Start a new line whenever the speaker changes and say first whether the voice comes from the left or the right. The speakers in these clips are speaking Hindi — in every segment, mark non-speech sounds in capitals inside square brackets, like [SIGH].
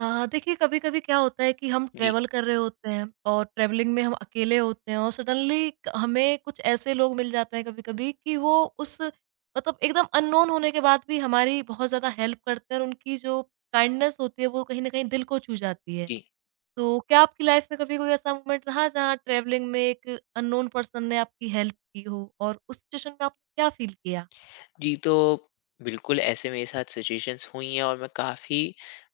right: हाँ, देखिए कभी-कभी क्या होता है कि हम
left: जी,
right: ट्रैवल कर रहे होते हैं और ट्रैवलिंग में हम अकेले होते हैं और सडनली हमें कुछ ऐसे लोग मिल जाते हैं कभी-कभी कि वो उस मतलब एकदम अननोन होने के बाद भी हमारी बहुत ज़्यादा हेल्प करते हैं और उनकी जो काइंडनेस होती है वो कहीं न कहीं दिल को छू जाती है।
left: जी।
right: तो क्या आपकी लाइफ़ में कभी कोई ऐसा मोमेंट रहा जहाँ ट्रैवलिंग में एक अननोन पर्सन ने आपकी हेल्प की हो और उस सिचुएशन में आपने क्या फ़ील किया?
left: जी, तो बिल्कुल ऐसे मेरे साथ सिचुएशंस हुई हैं और मैं काफ़ी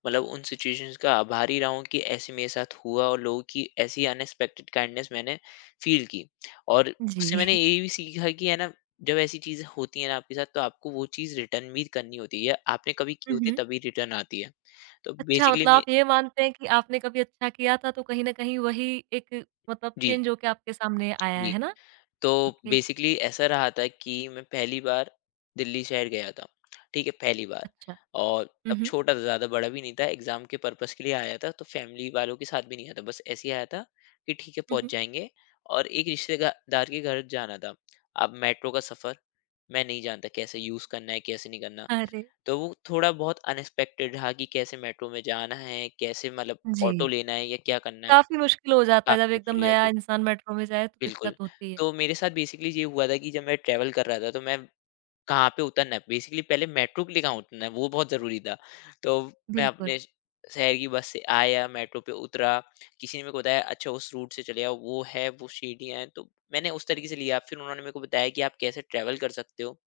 left: मतलब उन सिचुएशंस का आभारी रहा हूँ कि ऐसे मेरे साथ हुआ और लोगों की ऐसी अनएक्सपेक्टेड काइंडनेस मैंने फ़ील की। और उससे मैंने
right: जी।
left: ये भी सीखा कि है ना, जब ऐसी चीज़ें होती हैं ना आपके साथ तो आपको वो चीज़ रिटर्न भी करनी होती है या आपने कभी की होती है तभी रिटर्न आती है। तो
right: अच्छा,
left: बेसिकली
right: मतलब
left: मैं
right: आप ये मानते हैं कि आपने कभी अच्छा किया था, तो कहीं न कहीं वही एक मतलब
left: जी,
right: चेंज होके आपके सामने आया
left: जी।
right: है ना?
left: तो
right: ओके,
left: बेसिकली ऐसा रहा था कि मैं पहली बार दिल्ली शहर गया था। ठीक है, पहली बार
right: अच्छा।
left: और
right: हुँ,
left: तब
right: हुँ।
left: छोटा था, ज़्यादा बड़ा भी नहीं था, एग्ज़ाम के पर्पज़ के लिए आया था, तो फैमिली वालों के साथ भी नहीं आया था। बस ऐसे ही आया था कि ठीक है,
right: हुँ,
left: पहुँच
right: हुँ।
left: जाएँगे और एक रिश्तेदार के घर जाना था। अब मेट्रो का सफ़र मैं नहीं जानता कैसे यूज़ करना है, कैसे नहीं करना।
right: अरे!
left: तो वो थोड़ा बहुत अनएक्सपेक्टेड रहा कि कैसे मेट्रो में जाना है, कैसे मतलब
right: जी,
left: ऑटो लेना है या क्या करना है,
right: काफ़ी मुश्किल हो जाता है जब
left: काफ़ी
right: एकदम
left: मुश्किल हो जाती
right: नया
left: है।
right: इंसान मेट्रो में जाए तो
left: बिल्कुल।
right: दिक्कत होती है।
left: तो मेरे साथ बेसिकली ये हुआ था कि जब मैं ट्रैवल कर रहा था, तो मैं कहाँ पे उतरना है, बेसिकली पहले मेट्रो के लिए कहाँ उतरना है, वो बहुत ज़रूरी था। तो मैं
right: बिल्कुल।
left: अपने श शहर की बस से आया, मेट्रो पे उतरा, किसी ने मेरे को बताया, "अच्छा, उस रूट से चले आओ, वो है, वो सीढ़ियाँ हैं।" तो मैंने उस तरीके से लिया। फिर उन्होंने मेरे को बताया कि आप कैसे ट्रैवल कर सकते हो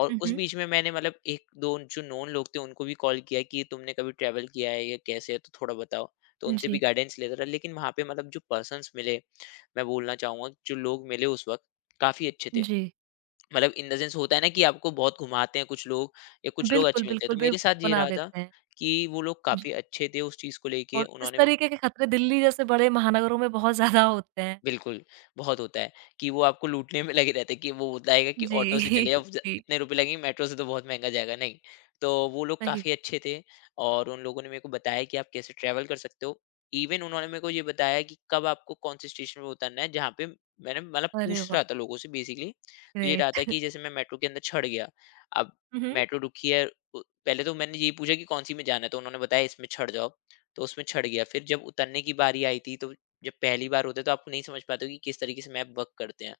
left: और
right: हुँ,
left: उस
right: हुँ।
left: बीच में मैंने मतलब 1-2 जो नोन लोग थे, उनको भी कॉल किया कि, "तुमने कभी ट्रैवल किया है या कैसे है, तो थोड़ा बताओ।" तो उनसे भी
right: जी,
left: गाइडेंस लेता था। लेकिन वहाँ पे मतलब जो पर्सन्स मिले मैं बोलना चाहूँगा जो लोग मिले उस वक़्त काफ़ी अच्छे थे।
right: जी।
left: मतलब इन द सेंस होता है ना कि आपको बहुत घुमाते हैं कुछ लोग या कुछ लोग
right: बिल्कुल,
left: अच्छे मिलते हैं।
right: बिल्कुल,
left: तो मेरे साथ
right: बेवकूफ़
left: ये
right: बना
left: रहा था
right: देते हैं।
left: कि वो लोग
right: जी,
left: काफ़ी अच्छे थे उस चीज़ को लेके।
right: और इस
left: उन्होंने मेरे
right: तरीके के खतरे दिल्ली जैसे बड़े महानगरों में बहुत ज़्यादा होते हैं।
left: बिल्कुल, बहुत होता है कि वो आपको लूटने में लगे रहते हैं कि वो बताएगा कि
right: जी,
left: ऑटो से चले अब
right: [LAUGHS]
left: ज
right: जी,
left: इतने रुपए लगेंगे, मेट्रो से तो बहुत महँगा जाएगा, नहीं। तो वो लोग
right: सही
left: काफ़ी
right: बात।
left: अच्छे थे और उन लोगों ने मेरे को बताया कि आप कैसे ट्रैवल कर सकते हो। इवन उन्होंने मेरे को ये बताया कि कब आपको कौन-से स्टेशन पे उतरना है, जहाँ पे मैंने मतलब
right: अरे
left: पूछ रहा
right: वाह!
left: था लोगों से बेसिकली। तो ये रहा था
right: ग्रेट।
left: कि
right: [LAUGHS]
left: जैसे मैं मेट्रो के अंदर चढ़ गया, अब
right: हुँ, हुँ।
left: मेट्रो रुकी है। उ पहले तो मैंने यही पूछा कि कौन-सी में जाना है, तो उन्होंने बताया इसमें चढ़ जाओ, तो उसमें चढ़ गया। फिर जब उतरने की बारी आई थी, तो जब पहली बार होता है तो आपको नहीं समझ पाते हो कि किस तरीके से मैप वर्क करते हैं।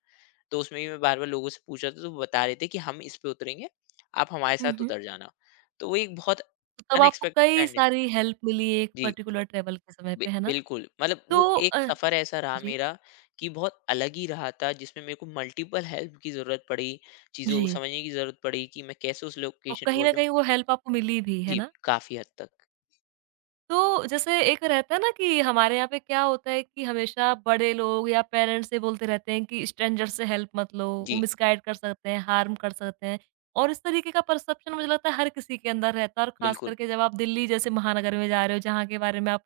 left: तो उसमें भी मैं बार-बार लोगों से पूछ रहा था तो वो बता रहे थे कि हम इस पे उतरेंगे, आप हमारे
right: हुँ,
left: साथ
right: हुँ।
left: उतर जाना। तो वो एक बहुत
right: तब आपको
left: अनएक्सपेक्टेड
right: कई
left: एंडिंग।
right: सारी हेल्प मिली एक
left: जी,
right: पर्टिकुलर ट्रैवल के समय
left: बि
right: पे, है ना?
left: बिल्कुल। मतलब
right: तो
left: वो एक
right: अ,
left: सफ़र ऐसा रहा
right: जी,
left: मेरा कि बहुत अलग ही रहा था, जिसमें मेरे को मल्टीपल हेल्प की ज़रूरत पड़ी, चीज़ों को
right: जी,
left: समझने की ज़रूरत पड़ी कि मैं कैसे उस
right: और
left: लोकेशन
right: कहीं न
left: पहुँचूँ।
right: कहीं वो हेल्प आपको मिली भी, है
left: जी,
right: ना?
left: काफ़ी हद तक।
right: तो जैसे एक रहता है ना कि हमारे यहाँ पे क्या होता है कि हमेशा बड़े लोग या पेरेंट्स ये बोलते रहते हैं कि स्ट्रेंजर से हेल्प मत लो, वो
left: जी,
right: मिसगाइड कर सकते हैं, हार्म कर सकते हैं और इस तरीके का परसेप्शन मुझे लगता है हर किसी के अंदर रहता है और ख़ास
left: बिल्कुल।
right: करके जब आप दिल्ली जैसे महानगर में जा रहे हो, जहाँ के बारे में आप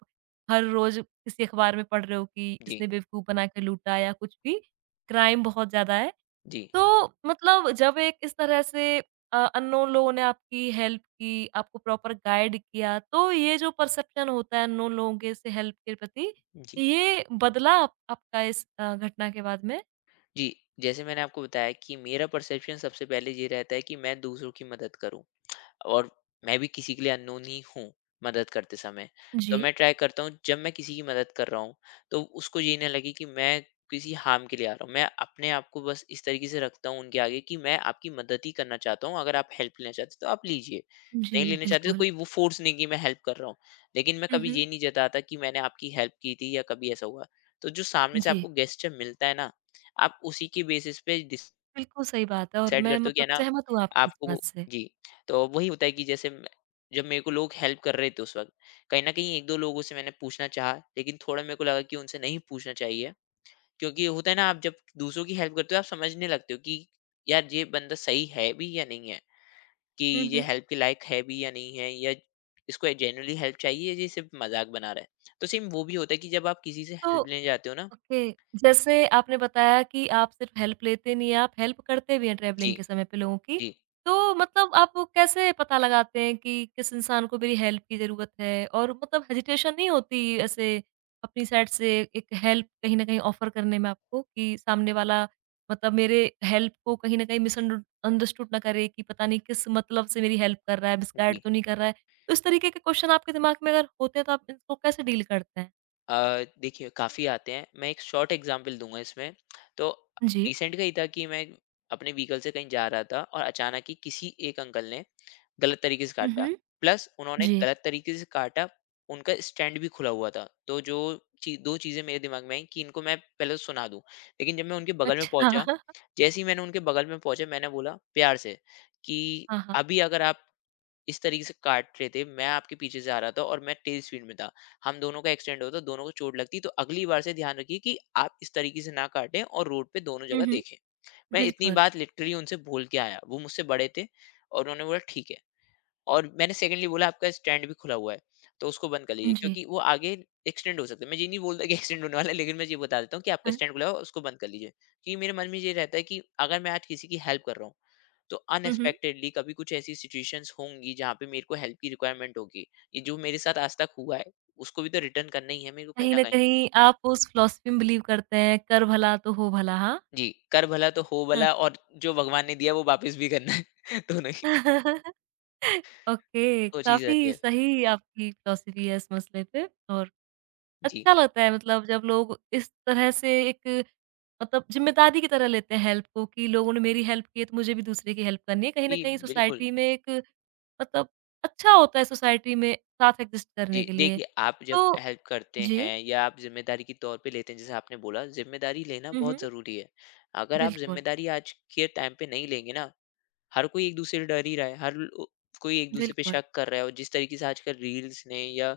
right: हर रोज़ किसी अख़बार में पढ़ रहे हो कि
left: जी,
right: इसने बेवकूफ़ बना के लूटा या कुछ भी, क्राइम बहुत ज़्यादा है।
left: जी,
right: तो मतलब जब एक इस तरह से अननोन लोगों ने आपकी हेल्प की, आपको प्रॉपर गाइड किया, तो ये जो परसेप्शन होता है अननोन लोगों के से हेल्प के प्रति,
left: जी।
right: ये बदला आप आपका इस घटना के बाद में?
left: जी, जैसे मैंने आपको बताया कि मेरा परसेप्शन सबसे पहले ये रहता है कि मैं दूसरों की मदद करूँ। और मैं भी किसी के लिए अननोन ही हूँ मदद करते समय। तो
right: जी।
left: मैं ट्राई करता हूँ जब मैं किसी की मदद कर रहा हूँ तो उसको ये ना लगे कि मैं किसी हार्म के लिए आ रहा हूँ। मैं अपने आप को बस इस तरीके से रखता हूँ उनके आगे कि मैं आपकी मदद ही करना चाहता हूँ। अगर आप हेल्प लेना चाहते हो तो आप लीजिए, नहीं
right: जी,
left: लेना चाहते तो
right: बिल्कुल।
left: कोई वो फोर्स नहीं कि मैं हेल्प कर रहा हूँ। लेकिन मैं
right: हुँ,
left: कभी
right: हुँ।
left: ये नहीं जताता कि मैंने आपकी हेल्प की थी या कभी ऐसा हुआ। तो जो सामने से
right: जी,
left: आपको गेस्चर मिलता है ना, आप उसी के बेसिस पे डिस
right: बिल्कुल सही बात है और
left: सेट
right: मैं
left: करते हो कि है
right: मतलब
left: ना,
right: सहमत हूँ आपकी इस
left: आपको
right: बात
left: वो।
right: से।
left: जी, तो वही होता है कि जैसे मैं जब मेरे को लोग हेल्प कर रहे थे उस वक़्त, कहीं न कहीं 1-2 लोगों से मैंने पूछना चाहा, लेकिन थोड़ा मेरे को लगा कि उनसे नहीं पूछना चाहिए। क्योंकि होता है ना, आप जब दूसरों की हेल्प करते हो आप समझने लगते हो कि यार ये बंदा सही है भी या नहीं है, कि
right: हुँ,
left: ये
right: हुँ।
left: हेल्प के लायक है भी या नहीं है, या इसको जेन्युइनली हेल्प चाहिए या ये सिर्फ़ मज़ाक बना रहा है। तो सेम वो भी होता है कि जब आप किसी से
right: तो
left: हेल्प लेने जाते हो ना।
right: ओके, जैसे आपने बताया कि आप सिर्फ़ हेल्प लेते नहीं हैं, आप हेल्प करते भी हैं
left: जी,
right: ट्रैवलिंग के समय पे लोगों की।
left: जी,
right: तो मतलब आप वो कैसे पता लगाते हैं कि किस इंसान को मेरी हेल्प की ज़रूरत है? और मतलब हेजिटेशन नहीं होती ऐसे अपनी साइड से एक हेल्प कहीं न कहीं ऑफ़र करने में आपको कि सामने वाला मतलब मेरे हेल्प को कहीं न कहीं मिसअंडर अंडरस्टूड ना करे कि पता नहीं किस मतलब से मेरी हेल्प कर रहा है, मिसगाइड
left: जी।
right: तो नहीं कर रहा है? तो इस तरीके के क्वेश्चन आपके दिमाग में अगर होते हैं तो आप इनको कैसे डील करते हैं?
left: देखिए काफ़ी आते हैं। मैं एक शॉर्ट एग्ज़ाम्पल दूँगा इसमें। तो
right: जी।
left: रिसेंट का ही था कि मैं अपने व्हीकल से कहीं जा रहा था और अचानक ही किसी एक अंकल ने गलत तरीके से
right: हुँ,
left: काटा।
right: हुँ।
left: प्लस उन्होंने
right: जी।
left: गलत तरीके से काटा, उनका स्टैंड भी खुला हुआ था। तो जो ची 2 चीज़ें मेरे दिमाग में आईं कि इनको मैं पहले तो सुना दूँ। लेकिन जब मैं उनके बगल में
right: अच्छा।
left: पहुँचा,
right: [LAUGHS]
left: जैसे ही मैंने उनके बगल में पहुँचा मैंने बोला प्यार से कि,
right: हाँ, हाँ।
left: "अभी अगर आप इस तरीके से काट रहे थे, मैं आपके पीछे से आ रहा था और मैं तेज स्पीड में था, हम दोनों का एक्सीडेंट होता, दोनों को चोट लगती, तो अगली बार से ध्यान रखिए कि आप इस तरीके से ना काटें और रोड पे दोनों
right: हुँ,
left: जगह
right: हुँ।
left: देखें।" मैं इतनी
right: बिल्कुल।
left: बात लिटरली उनसे बोल के आया, वो मुझसे बड़े थे और उन्होंने बोला ठीक है। और मैंने सेकंडली बोला आपका स्टैंड भी खुला हुआ है, तो उसको बंद कर लीजिए
right: जी।
left: क्योंकि वो आगे एक्सीडेंट हो सकता है। मैं ये नहीं बोलता कि एक्सीडेंट होने वाला है, लेकिन मैं ये बता देता हूँ कि आपका
right: हाँ।
left: स्टैंड खुला हुआ है, उसको बंद कर लीजिए। कि मेरे मन में ये रहता है कि अगर मैं आज किसी की हेल्प कर रहा हूँ, तो
right: हुँ, हुँ।
left: अनएक्सपेक्टेडली कभी कुछ ऐसी सिचुएशंस होंगी जहाँ पे मेरे को हेल्प की रिक्वायरमेंट होगी। ये जो मेरे साथ आज तक हुआ है, उसको भी तो रिटर्न करना ही है मेरे को कहीं
right: कहीं
left: न
right: न
left: कहीं।
right: कहीं आप उस फ़िलॉसफ़ी में बिलीव करते हैं, कर भला तो हो भला, हाँ?
left: जी, कर भला तो हो
right: हाँ।
left: भला, और जो भगवान ने दिया है वो वापस भी करना है। [LAUGHS] दोनों ही
right: [LAUGHS] ओके,
left: वो चीज़ रहती
right: काफ़ी
left: है।
right: सही आपकी फ़िलॉसफ़ी है इस मसले पे और
left: जी।
right: अच्छा लगता है मतलब जब लोग इस तरह से एक मतलब ज़िम्मेदारी की तरह लेते हैं हेल्प को कि लोगों ने मेरी हेल्प की है तो मुझे भी दूसरे की हेल्प करनी है। कहीं न
left: जी,
right: कहीं
left: बिल्कुल।
right: सोसाइटी में एक मतलब अच्छा होता है सोसाइटी में साथ एग्ज़िस्ट
left: जी,
right: करने के लिए।
left: देखिए आप जब
right: तो
left: हेल्प करते
right: जी।
left: हैं या आप ज़िम्मेदारी के तौर पे लेते हैं, जैसे आपने बोला, ज़िम्मेदारी लेना
right: हुँ,
left: बहुत
right: हुँ।
left: ज़रूरी है। अगर आप
right: बिल्कुल,
left: ज़िम्मेदारी आज के टाइम पे नहीं लेंगे ना, हर कोई एक-दूसरे से डर ही रहा है, हर लो कोई एक-दूसरे पे
right: बिल्कुल।
left: शक कर रहा है, और जिस तरीके से आजकल रील्स ने या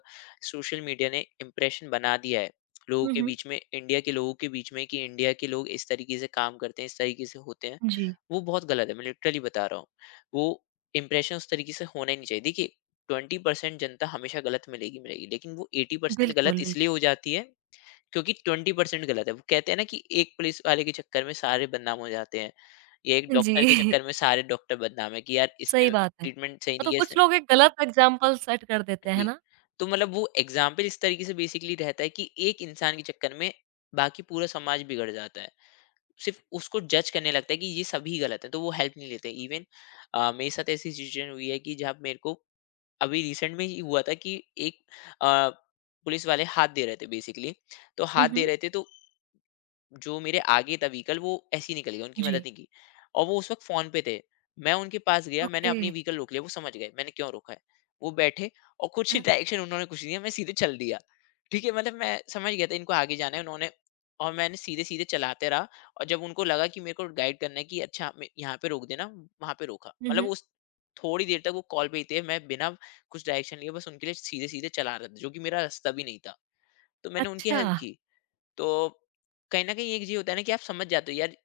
left: सोशल मीडिया ने इम्प्रेशन बना दिया है, लोगों
right: हुँ,
left: के
right: हुँ।
left: बीच में, इंडिया के लोगों के बीच में कि इंडिया के लोग इस तरीके से काम करते हैं, इस तरीके से होते हैं,
right: जी,
left: वो बहुत गलत है। मैं लिटरली बता रहा हूँ, वो इम्प्रेशन उस तरीके से होना ही नहीं चाहिए। देखिए, 20% जनता हमेशा गलत मिलेगी, मिलेगी, लेकिन वो 80% गलत
right: बिल्कुल,
left: इसलिए
right: बिल्कुल।
left: हो जाती है क्योंकि 20% गलत है। वो कहते हैं ना कि एक पुलिस वाले के चक्कर में सारे बदनाम हो जाते हैं, या एक
right: जी,
left: डॉक्टर के चक्कर
right: [LAUGHS]
left: में सारे डॉक्टर बदनाम है कि यार
right: सही
left: इसने
right: बात है।
left: ट्रीटमेंट सही
right: हाँ,
left: नहीं
right: तो
left: किया, इसने।
right: कुछ लोग एक गलत एग्ज़ाम्पल सेट कर देते हैं, है
left: जी।
right: ना?
left: तो मतलब वो एग्ज़ाम्पल इस तरीके से बेसिकली रहता है कि एक इंसान के चक्कर में बाकी पूरा समाज बिगड़ जाता है। सिर्फ़ उसको जज करने लगता है कि ये सभी गलत हैं, तो वो हेल्प नहीं लेते। इवन मेरे साथ ऐसी सिचुएशन हुई है कि जहाँ मेरे को अभी रिसेंट में ही हुआ था कि एक अ, पुलिस वाले हाथ दे रहे थे बेसिकली, तो
right: हुँ,
left: हाथ दे
right: हुँ।
left: रहे थे, तो जो मेरे आगे था व्हीकल वो ऐसे ही निकल गया, उनकी मदद
right: जी,
left: नहीं की, और वो उस वक़्त फ़ोन पे थे। मैं उनके पास गया, मैंने
right: ओके।
left: अपनी व्हीकल रोक लिया, वो समझ गए मैंने क्यों रोका है। वो बैठे और कुछ
right: हाँ।
left: [LAUGHS] डायरेक्शन उन्होंने कुछ नहीं दिया, मैं सीधे चल दिया। ठीक है, मतलब मैं समझ गया था इनको आगे जाना है, उन्होंने और मैंने सीधे-सीधे चलाते रहा, और जब उनको लगा कि मेरे को गाइड करना है कि अच्छा मैं यहाँ पे रोक देना, वहाँ पे रोका।
right: हुँ,
left: मतलब
right: हुँ।
left: उस थोड़ी देर तक वो कॉल पे ही थे, मैं बिना कुछ डायरेक्शन लिए बस उनके लिए सीधे-सीधे चला रहा था, जो कि मेरा रास्ता भी नहीं था। तो मैंने उनकी
right: अच्छा।
left: हेल्प की। तो कहीं ना कहीं एक चीज होता है ना कि आप समझ जाते हो यार,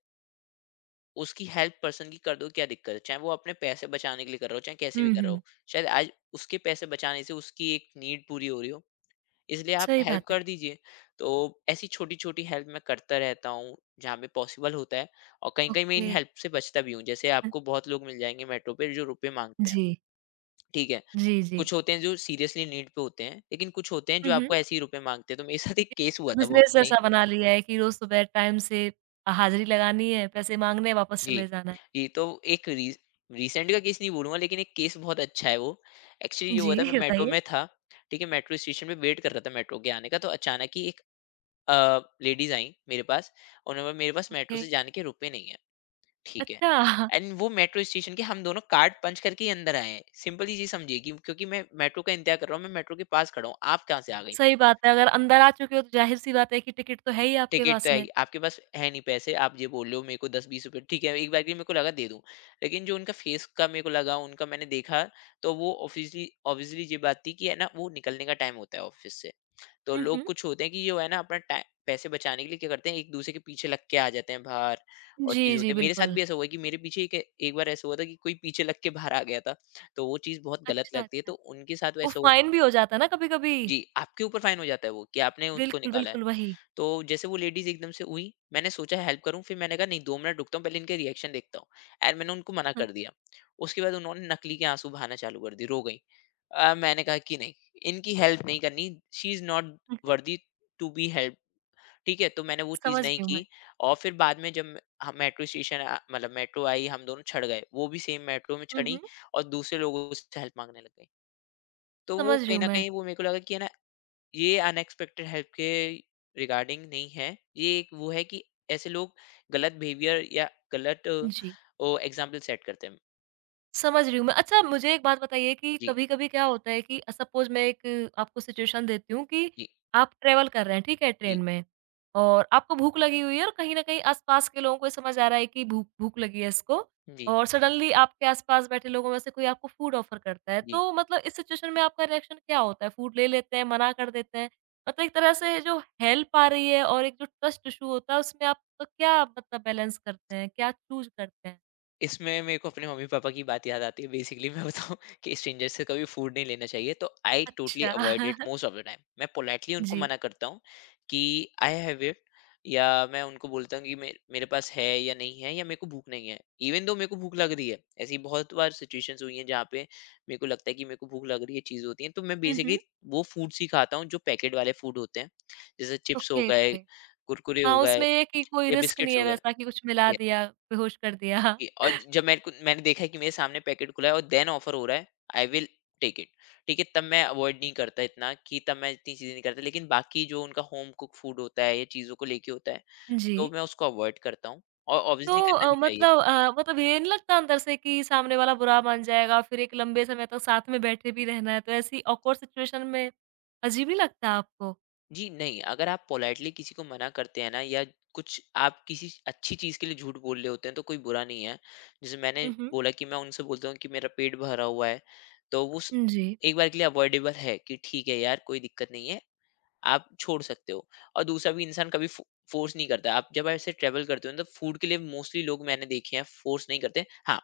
left: उसकी हेल्प पर्सन की कर दो, क्या दिक्कत है, चाहे वो अपने पैसे बचाने के लिए कर रहा हो, चाहे कैसे भी
right: हुँ,
left: कर रहा हो,
right: हुँ।
left: शायद आज उसके पैसे बचाने से उसकी एक नीड पूरी हो रही हो, इसलिए आप
right: सही
left: हेल्प
right: बात है।
left: कर दीजिए। तो ऐसी छोटी छोटी हेल्प मैं करता रहता हूँ जहाँ पे पॉसिबल होता है। और कहीं कहीं मैं इन
right: ओके।
left: हेल्प से बचता भी हूँ। जैसे
right: हाँ।
left: आपको बहुत लोग मिल जाएंगे मेट्रो पे जो रुपए मांगते हैं।
right: जी,
left: ठीक है,
right: जी, जी।
left: कुछ होते हैं जो सीरियसली नीड पे होते हैं, लेकिन कुछ होते हैं
right: हुँ,
left: जो आपको
right: हुँ।
left: ऐसे ही रुपए मांगते हैं। तो मेरे साथ एक केस हुआ था बहुत।
right: बिज़नेस ऐसा बना लिया है कि रोज़ सुबह टाइम से हाज़िरी लगानी है, पैसे माँगने वापस
left: जी,
right: चले जाना है।
left: जी, तो एक री रिसेंट का केस नहीं बोलूँगा, लेकिन एक केस बहुत अच्छा है वो। एक्चुअली ये हुआ
right: जी,
left: था, मैं
right: [LAUGHS]
left: मेट्रो
right: बताइए।
left: में था, ठीक है? मेट्रो स्टेशन पे वेट कर रहा था मेट्रो के आने का। तो अचानक ही एक लेडीज़ आईं मेरे पास। उन्होंने बोला मेरे पास मेट्रो
right: ओके,
left: से जाने के रुपए नहीं है, ठीक है?
right: अच्छा।
left: एंड वो मेट्रो स्टेशन के हम दोनों कार्ड पंच करके ही अंदर आए हैं। सिंपल सी चीज़ समझिए कि क्योंकि मैं मेट्रो का इंतज़ार कर रहा हूँ, मैं मेट्रो के पास खड़ा हूँ, आप कहाँ से आ गई?
right: सही बात है, अगर अंदर आ चुके हो तो ज़ाहिर-सी बात है कि टिकट तो है ही आपके
left: टिकट तो
right: पास
left: है
right: में।
left: ही, आपके पास है नहीं पैसे। आप ये बोल रहे हो मेरे को दस बीस रुपए, ठीक है एक बार के लिए मेरे को लगा दे दूं। लेकिन जो उनका फेस का मेरे को लगा उनका मैंने देखा, तो वो ऑब्वियसली ऑब्वियसली ये बात थी कि है ना, वो निकलने का टाइम होता है ऑफिस से। तो
right: हुँ,
left: लोग
right: हुँ।
left: कुछ होते हैं कि जो है ना, अपना टाइम पैसे बचाने के लिए क्या करते हैं, एक दूसरे के पीछे लग के आ जाते हैं बाहर। और
right: जी,
left: चीज
right: जी,
left: होती है, मेरे साथ
right: बिल्कुल।
left: भी ऐसा हुआ है कि मेरे पीछे एक बार ऐसा हुआ था कि कोई पीछे लग के बाहर आ गया था। तो वो चीज बहुत गलत
right: अच्छा,
left: लगती है,
right: अच्छा।
left: तो उनके साथ
right: वो
left: वैसा हुआ।
right: फाइन भी हो जाता है ना कभी-कभी।
left: जी, आपके ऊपर फाइन हो जाता है वो कि आपने उसको
right: बिल्कुल,
left: निकाला है।
right: बिल्कुल, वही।
left: तो जैसे वो लेडीज़ एकदम से हुई, मैंने सोचा हेल्प करूँ, फिर मैंने कहा नहीं 2 मिनट रुकता हूँ, पहले इनके रिएक्शन देखता हूँ। एंड मैंने उनको मना
right: हाँ।
left: कर दिया। उसके बाद उन्होंने नकली के आँसू बहाना चालू कर दिए, रो गईं। मैंने कहा कि नहीं, इनकी हेल्प नहीं करनी, she is not
right: hmm, hmm.
left: Worthy to be helped, ठीक है? तो मैंने वो चीज़
right: समझ
left: नहीं
right: रही हूँ मैं।
left: की। और फिर बाद में जब हम मेट्रो स्टेशन मतलब मेट्रो आई, हम दोनों चढ़ गए। वो भी सेम मेट्रो में
right: हुँ,
left: चढ़ी
right: हुँ,
left: और दूसरे लोगों से हेल्प माँगने लग गईं। तो वो
right: समझ रही
left: कहीं
right: हूँ
left: न
right: मैं।
left: कहीं वो मेरे को लगा कि है ना, ये अनएक्सपेक्टेड हेल्प के रिगार्डिंग नहीं है। ये एक वो है कि ऐसे लोग गलत बिहेवियर या गलत
right: जी।
left: एग्ज़ाम्पल सेट करते हैं।
right: समझ रही हूँ मैं। अच्छा मुझे एक बात बताइए कि
left: जी,
right: कभी-कभी क्या होता है कि सपोज़ मैं एक आपको सिचुएशन देती हूँ कि
left: जी,
right: आप ट्रैवल कर रहे हैं, ठीक है,
left: जी,
right: ट्रेन में और आपको भूख लगी हुई है और कहीं न कहीं आस-पास के लोगों को ये समझ आ रहा है कि भूख भूख लगी है इसको
left: जी,
right: और सडनली आपके आस-पास बैठे लोगों में से कोई आपको फूड ऑफ़र करता है।
left: जी।
right: तो मतलब इस सिचुएशन में आपका रिएक्शन क्या होता है? फूड ले लेते हैं, मना कर देते हैं? मतलब एक तरह से जो हेल्प आ रही है और एक जो ट्रस्ट इश्यू होता है उसमें आप तो क्या मतलब बैलेंस करते हैं? क्या चूज़ करते हैं?
left: इसमें मेरे को अपने मम्मी-पापा की बात याद आती है, बेसिकली मैं बताऊँ [LAUGHS] कि स्ट्रेंजर से कभी फ़ूड नहीं लेना चाहिए। तो आई टोटली
right: अच्छा।
left: Avoid it
right: [LAUGHS]
left: most of the time. मैं पोलाइटली उनको
right: जी।
left: मना करता हूँ कि आई हैव इट, या मैं उनको बोलता हूँ कि मे मेरे पास है या नहीं है, या मेरे को भूख नहीं है। इवन दो मेरे को भूख लग रही है, ऐसी बहुत बार सिचुएशंस हुई हैं जहाँ पे मेरे को लगता है कि मेरे को भूख लग रही है, चीज़ होती है, तो मैं
right: हुँ,
left: बेसिकली
right: हुँ।
left: वो फूड्स ही खाता हूँ जो पैकेट वाले फूड होते हैं। जैसे चिप्स हो
right: ओके,
left: गए,
right: ओके।
left: कुरकुरे
right: हाँ,
left: हो गए,
right: उसमें ये है कि कोई
left: या
right: रिस्क नहीं
left: बिस्किट्स हो
right: है
left: गए।
right: वैसा कि कुछ मिला दिया, बेहोश कर दिया।
left: कि और
right: [LAUGHS]
left: जब मेरे को मैंने देखा है कि मेरे सामने पैकेट खुला है और देन ऑफर हो रहा है, आई विल टेक इट। ठीक है, तब मैं अवॉइड नहीं करता इतना, कि तब मैं इतनी चीज़ें नहीं करता। लेकिन बाकी जो उनका होम कुक फूड होता है या चीज़ों को लेके होता है, तो
right: जी,
left: मैं उसको अवॉइड करता हूँ, और
right: तो
left: ऑब्वियसली करना भी चाहिए।
right: मतलब मतलब ये नहीं लगता अंदर से कि सामने वाला बुरा मान जाएगा, फिर एक लंबे समय तक साथ में बैठे भी रहना है, तो ऐसी ऑकवर्ड सिचुएशन में अजीब नहीं लगता आपको?
left: जी नहीं, अगर आप पोलाइटली किसी को मना करते हैं ना, या कुछ आप किसी अच्छी चीज़ के लिए झूठ बोल रहे होते हैं, तो कोई बुरा नहीं है। जैसे मैंने
right: हुँ, हुँ।
left: बोला कि मैं उनसे बोलता हूँ कि मेरा पेट भरा हुआ है, तो वो स
right: जी,
left: एक बार के लिए अवॉइडेबल है कि ठीक है यार, कोई दिक्कत नहीं है। आप छोड़ सकते हो, और दूसरा भी इंसान कभी फोर्स नहीं करता। आप जब ऐसे ट्रेवल करते हो ना, तो फूड के लिए मोस्टली लोग मैंने देखे हैं फोर्स नहीं करते, हाँ।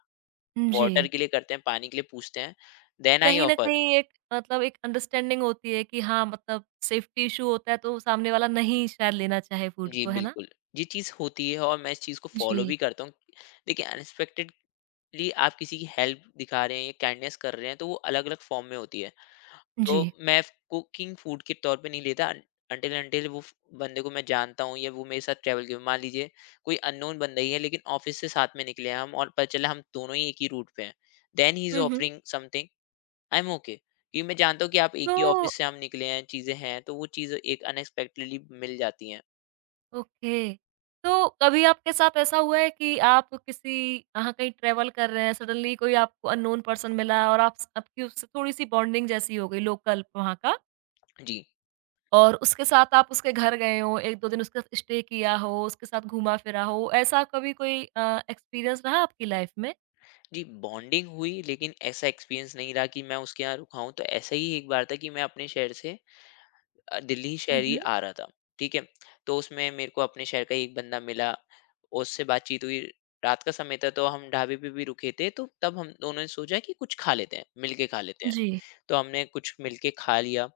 right: जी।
left: वाटर के लिए करते हैं, पानी के लिए पूछते हैं, देन आई
right: कहीं न
left: ऑफर।
right: कहीं एक मतलब एक अंडरस्टैंडिंग होती है कि हाँ, मतलब सेफ्टी इश्यू होता है, तो सामने वाला नहीं शायद लेना चाहे फूड
left: जी
right: को, है ना?
left: बिल्कुल, ये चीज होती है और मैं इस चीज को फॉलो भी
right: जी,
left: करता हूँ। देखिए अनएक्सपेक्टेड लिए आप किसी की हेल्प दिखा रहे हैं या काइंडनेस कर रहे हैं, तो वो अलग अलग फॉर्म में होती है। तो
right: जी।
left: मैं कुकिंग फूड के तौर पे नहीं लेता अंटिल अंटिल बंदे को मैं जानता हूँ या वो मेरे साथ ट्रैवल किया। मान लीजिए कोई अननोन बंदा ही है, लेकिन ऑफिस से साथ में निकले हैं हम और पता चला हम दोनों ही एक ही रूट पे हैं, then he is
right: hmm, hmm.
left: Offering something, I am okay. क्योंकि मैं जानता हूँ कि आप एक ही
right: तो
left: ऑफिस से हम निकले हैं, चीजें हैं, तो वो चीज़ एक अनएक्सपेक्टेडली मिल जाती हैं।
right: ओके। तो कभी आपके साथ ऐसा हुआ है कि आप किसी अहाँ कहीं ट्रैवल कर रहे हैं, सडनली कोई आपको अननोन पर्सन मिला और आप स आपकी उससे थोड़ी-सी बॉन्डिंग जैसी हो गई लोकल वहाँ का
left: जी।
right: और उसके साथ आप उसके घर गए हो, 1-2 दिन उसके साथ स्टे किया हो, उसके साथ घूमा-फिरा हो, ऐसा कभी कोई एक्सपीरियंस रहा आपकी लाइफ़ में?
left: जी, बॉन्डिंग हुई, लेकिन ऐसा एक्सपीरियंस नहीं रहा कि मैं उसके यहाँ रुका हूँ। तो ऐसा ही एक बार था कि मैं अपने शहर से दिल्ली
right: हुँ,
left: शहर ही
right: हुँ।
left: आ रहा था, ठीक है? तो उसमें मेरे को अपने शहर का एक बंदा मिला, उससे बातचीत हुई। रात का समय था तो हम ढाबे पे भी रुके थे, तो तब हम दोनों ने सोचा कि कुछ खा लेते हैं, मिल के खा लेते हैं।
right: जी।
left: तो हमने कुछ मिलके खा लिया।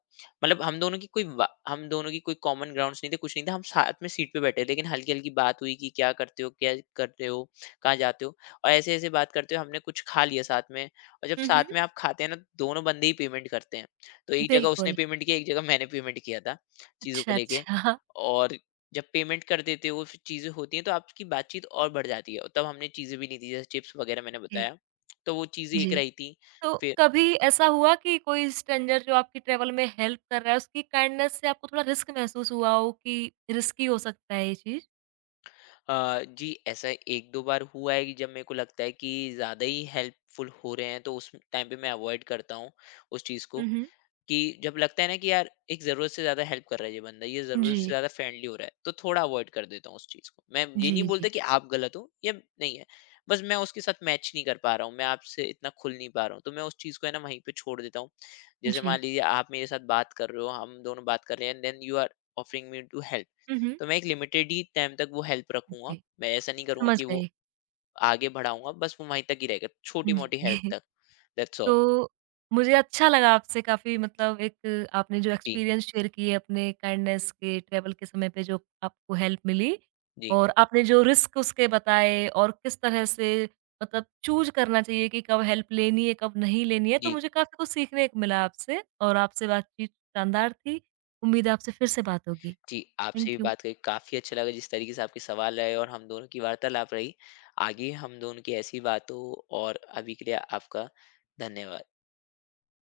left: मतलब हम दोनों की कोई कॉमन ग्राउंड्स नहीं थे, कुछ नहीं था। हम साथ में सीट पे बैठे, लेकिन हल्की-हल्की बात हुई कि क्या करते हो, कहाँ जाते हो? और ऐसे-ऐसे बात करते हुए हमने कुछ खा लिया साथ में, और जब
right: हुँ, हुँ।
left: साथ में आप खाते हैं ना, तो दोनों बंदे ही पेमेंट करते हैं। तो एक जगह उसने
right: बिल्कुल।
left: पेमेंट किया, एक जगह मैंने पेमेंट किया था, चीज़ों को
right: अच्छा,
left: लेके।
right: अच्छा। [LAUGHS]
left: और जब पेमेंट कर देते हो, फिर चीज़ें होती हैं, तो आपकी बातचीत और बढ़ जाती है, और तब हमने चीज़ें भी नहीं दी, जैसे चिप्स वगैरह मैंने
right: ओके,
left: बताया। तो वो चीज़ें एक
right: जी।
left: रही थी।
right: तो
left: फिर
right: कभी ऐसा हुआ कि कोई स्ट्रेंजर जो आपकी ट्रैवल में हेल्प कर रहा है, उसकी काइंडनेस से आपको थोड़ा रिस्क महसूस हुआ हो कि रिस्की हो सकता है ये चीज़?
left: जी ऐसा 1-2 बार हुआ है कि जब मेरे को लगता है कि ज़्यादा ही हेल्पफुल हो रहे हैं, तो उस टाइम पे मैं अवॉइड करता हूँ उस चीज़ को।
right: हुँ, हुँ।
left: कि जब लगता है ना कि यार एक ज़रूरत से ज़्यादा हेल्प कर रहा है ये बंदा, ये ज़रूरत से
right: जी।
left: ज़्यादा फ्रेंडली हो रहा है, तो थोड़ा अवॉइड कर देता हूँ उस चीज़ को। मैं ये
right: जी,
left: नहीं बोलता
right: जी।
left: कि आप गलत हो या नहीं है, बस मैं उसके साथ मैच नहीं कर पा रहा हूँ, मैं आपसे इतना खुल नहीं पा रहा हूँ, तो मैं उस चीज़ को है ना वहीं पे छोड़ देता हूँ। जैसे
right: जी।
left: मान लीजिए आप मेरे साथ बात कर रहे हो, हम दोनों बात कर रहे हैं, and then you are offering me to help.
right: Hmm, hmm.
left: तो मैं एक लिमिटेड ही टाइम तक वो हेल्प रखूंगा।
right: जी,
left: मैं ऐसा नहीं करूंगा
right: समझ
left: कि वो
right: गई।
left: आगे बढ़ाऊंगा, बस वो वहीं तक ही रहेगा, छोटी मोटी हेल्प
right: जी।
left: तक। That's all.
right: तो मुझे अच्छा लगा आपसे काफ़ी मतलब एक आपने जो
left: जी,
right: एक्सपीरियंस शेयर किए अपने काइंडनेस के, ट्रैवल के समय पे जो आपको हेल्प मिली
left: जी,
right: और आपने जो रिस्क उसके बताए और किस तरह से मतलब चूज़ करना चाहिए कि कब हेल्प लेनी है, कब नहीं लेनी है, तो
left: जी,
right: मुझे काफ़ी कुछ सीखने को मिला आपसे और आपसे बातचीत शानदार थी। उम्मीद है आपसे फिर से बात होगी।
left: जी। आपसे भी
right: थैंक यू।
left: बात करके काफी अच्छा लगा, जिस तरीके से आपके सवाल रहे और हम दोनों की वार्तालाप रही। आगे हम दोनों की ऐसी बातों, और अभी के लिए आपका धन्यवाद।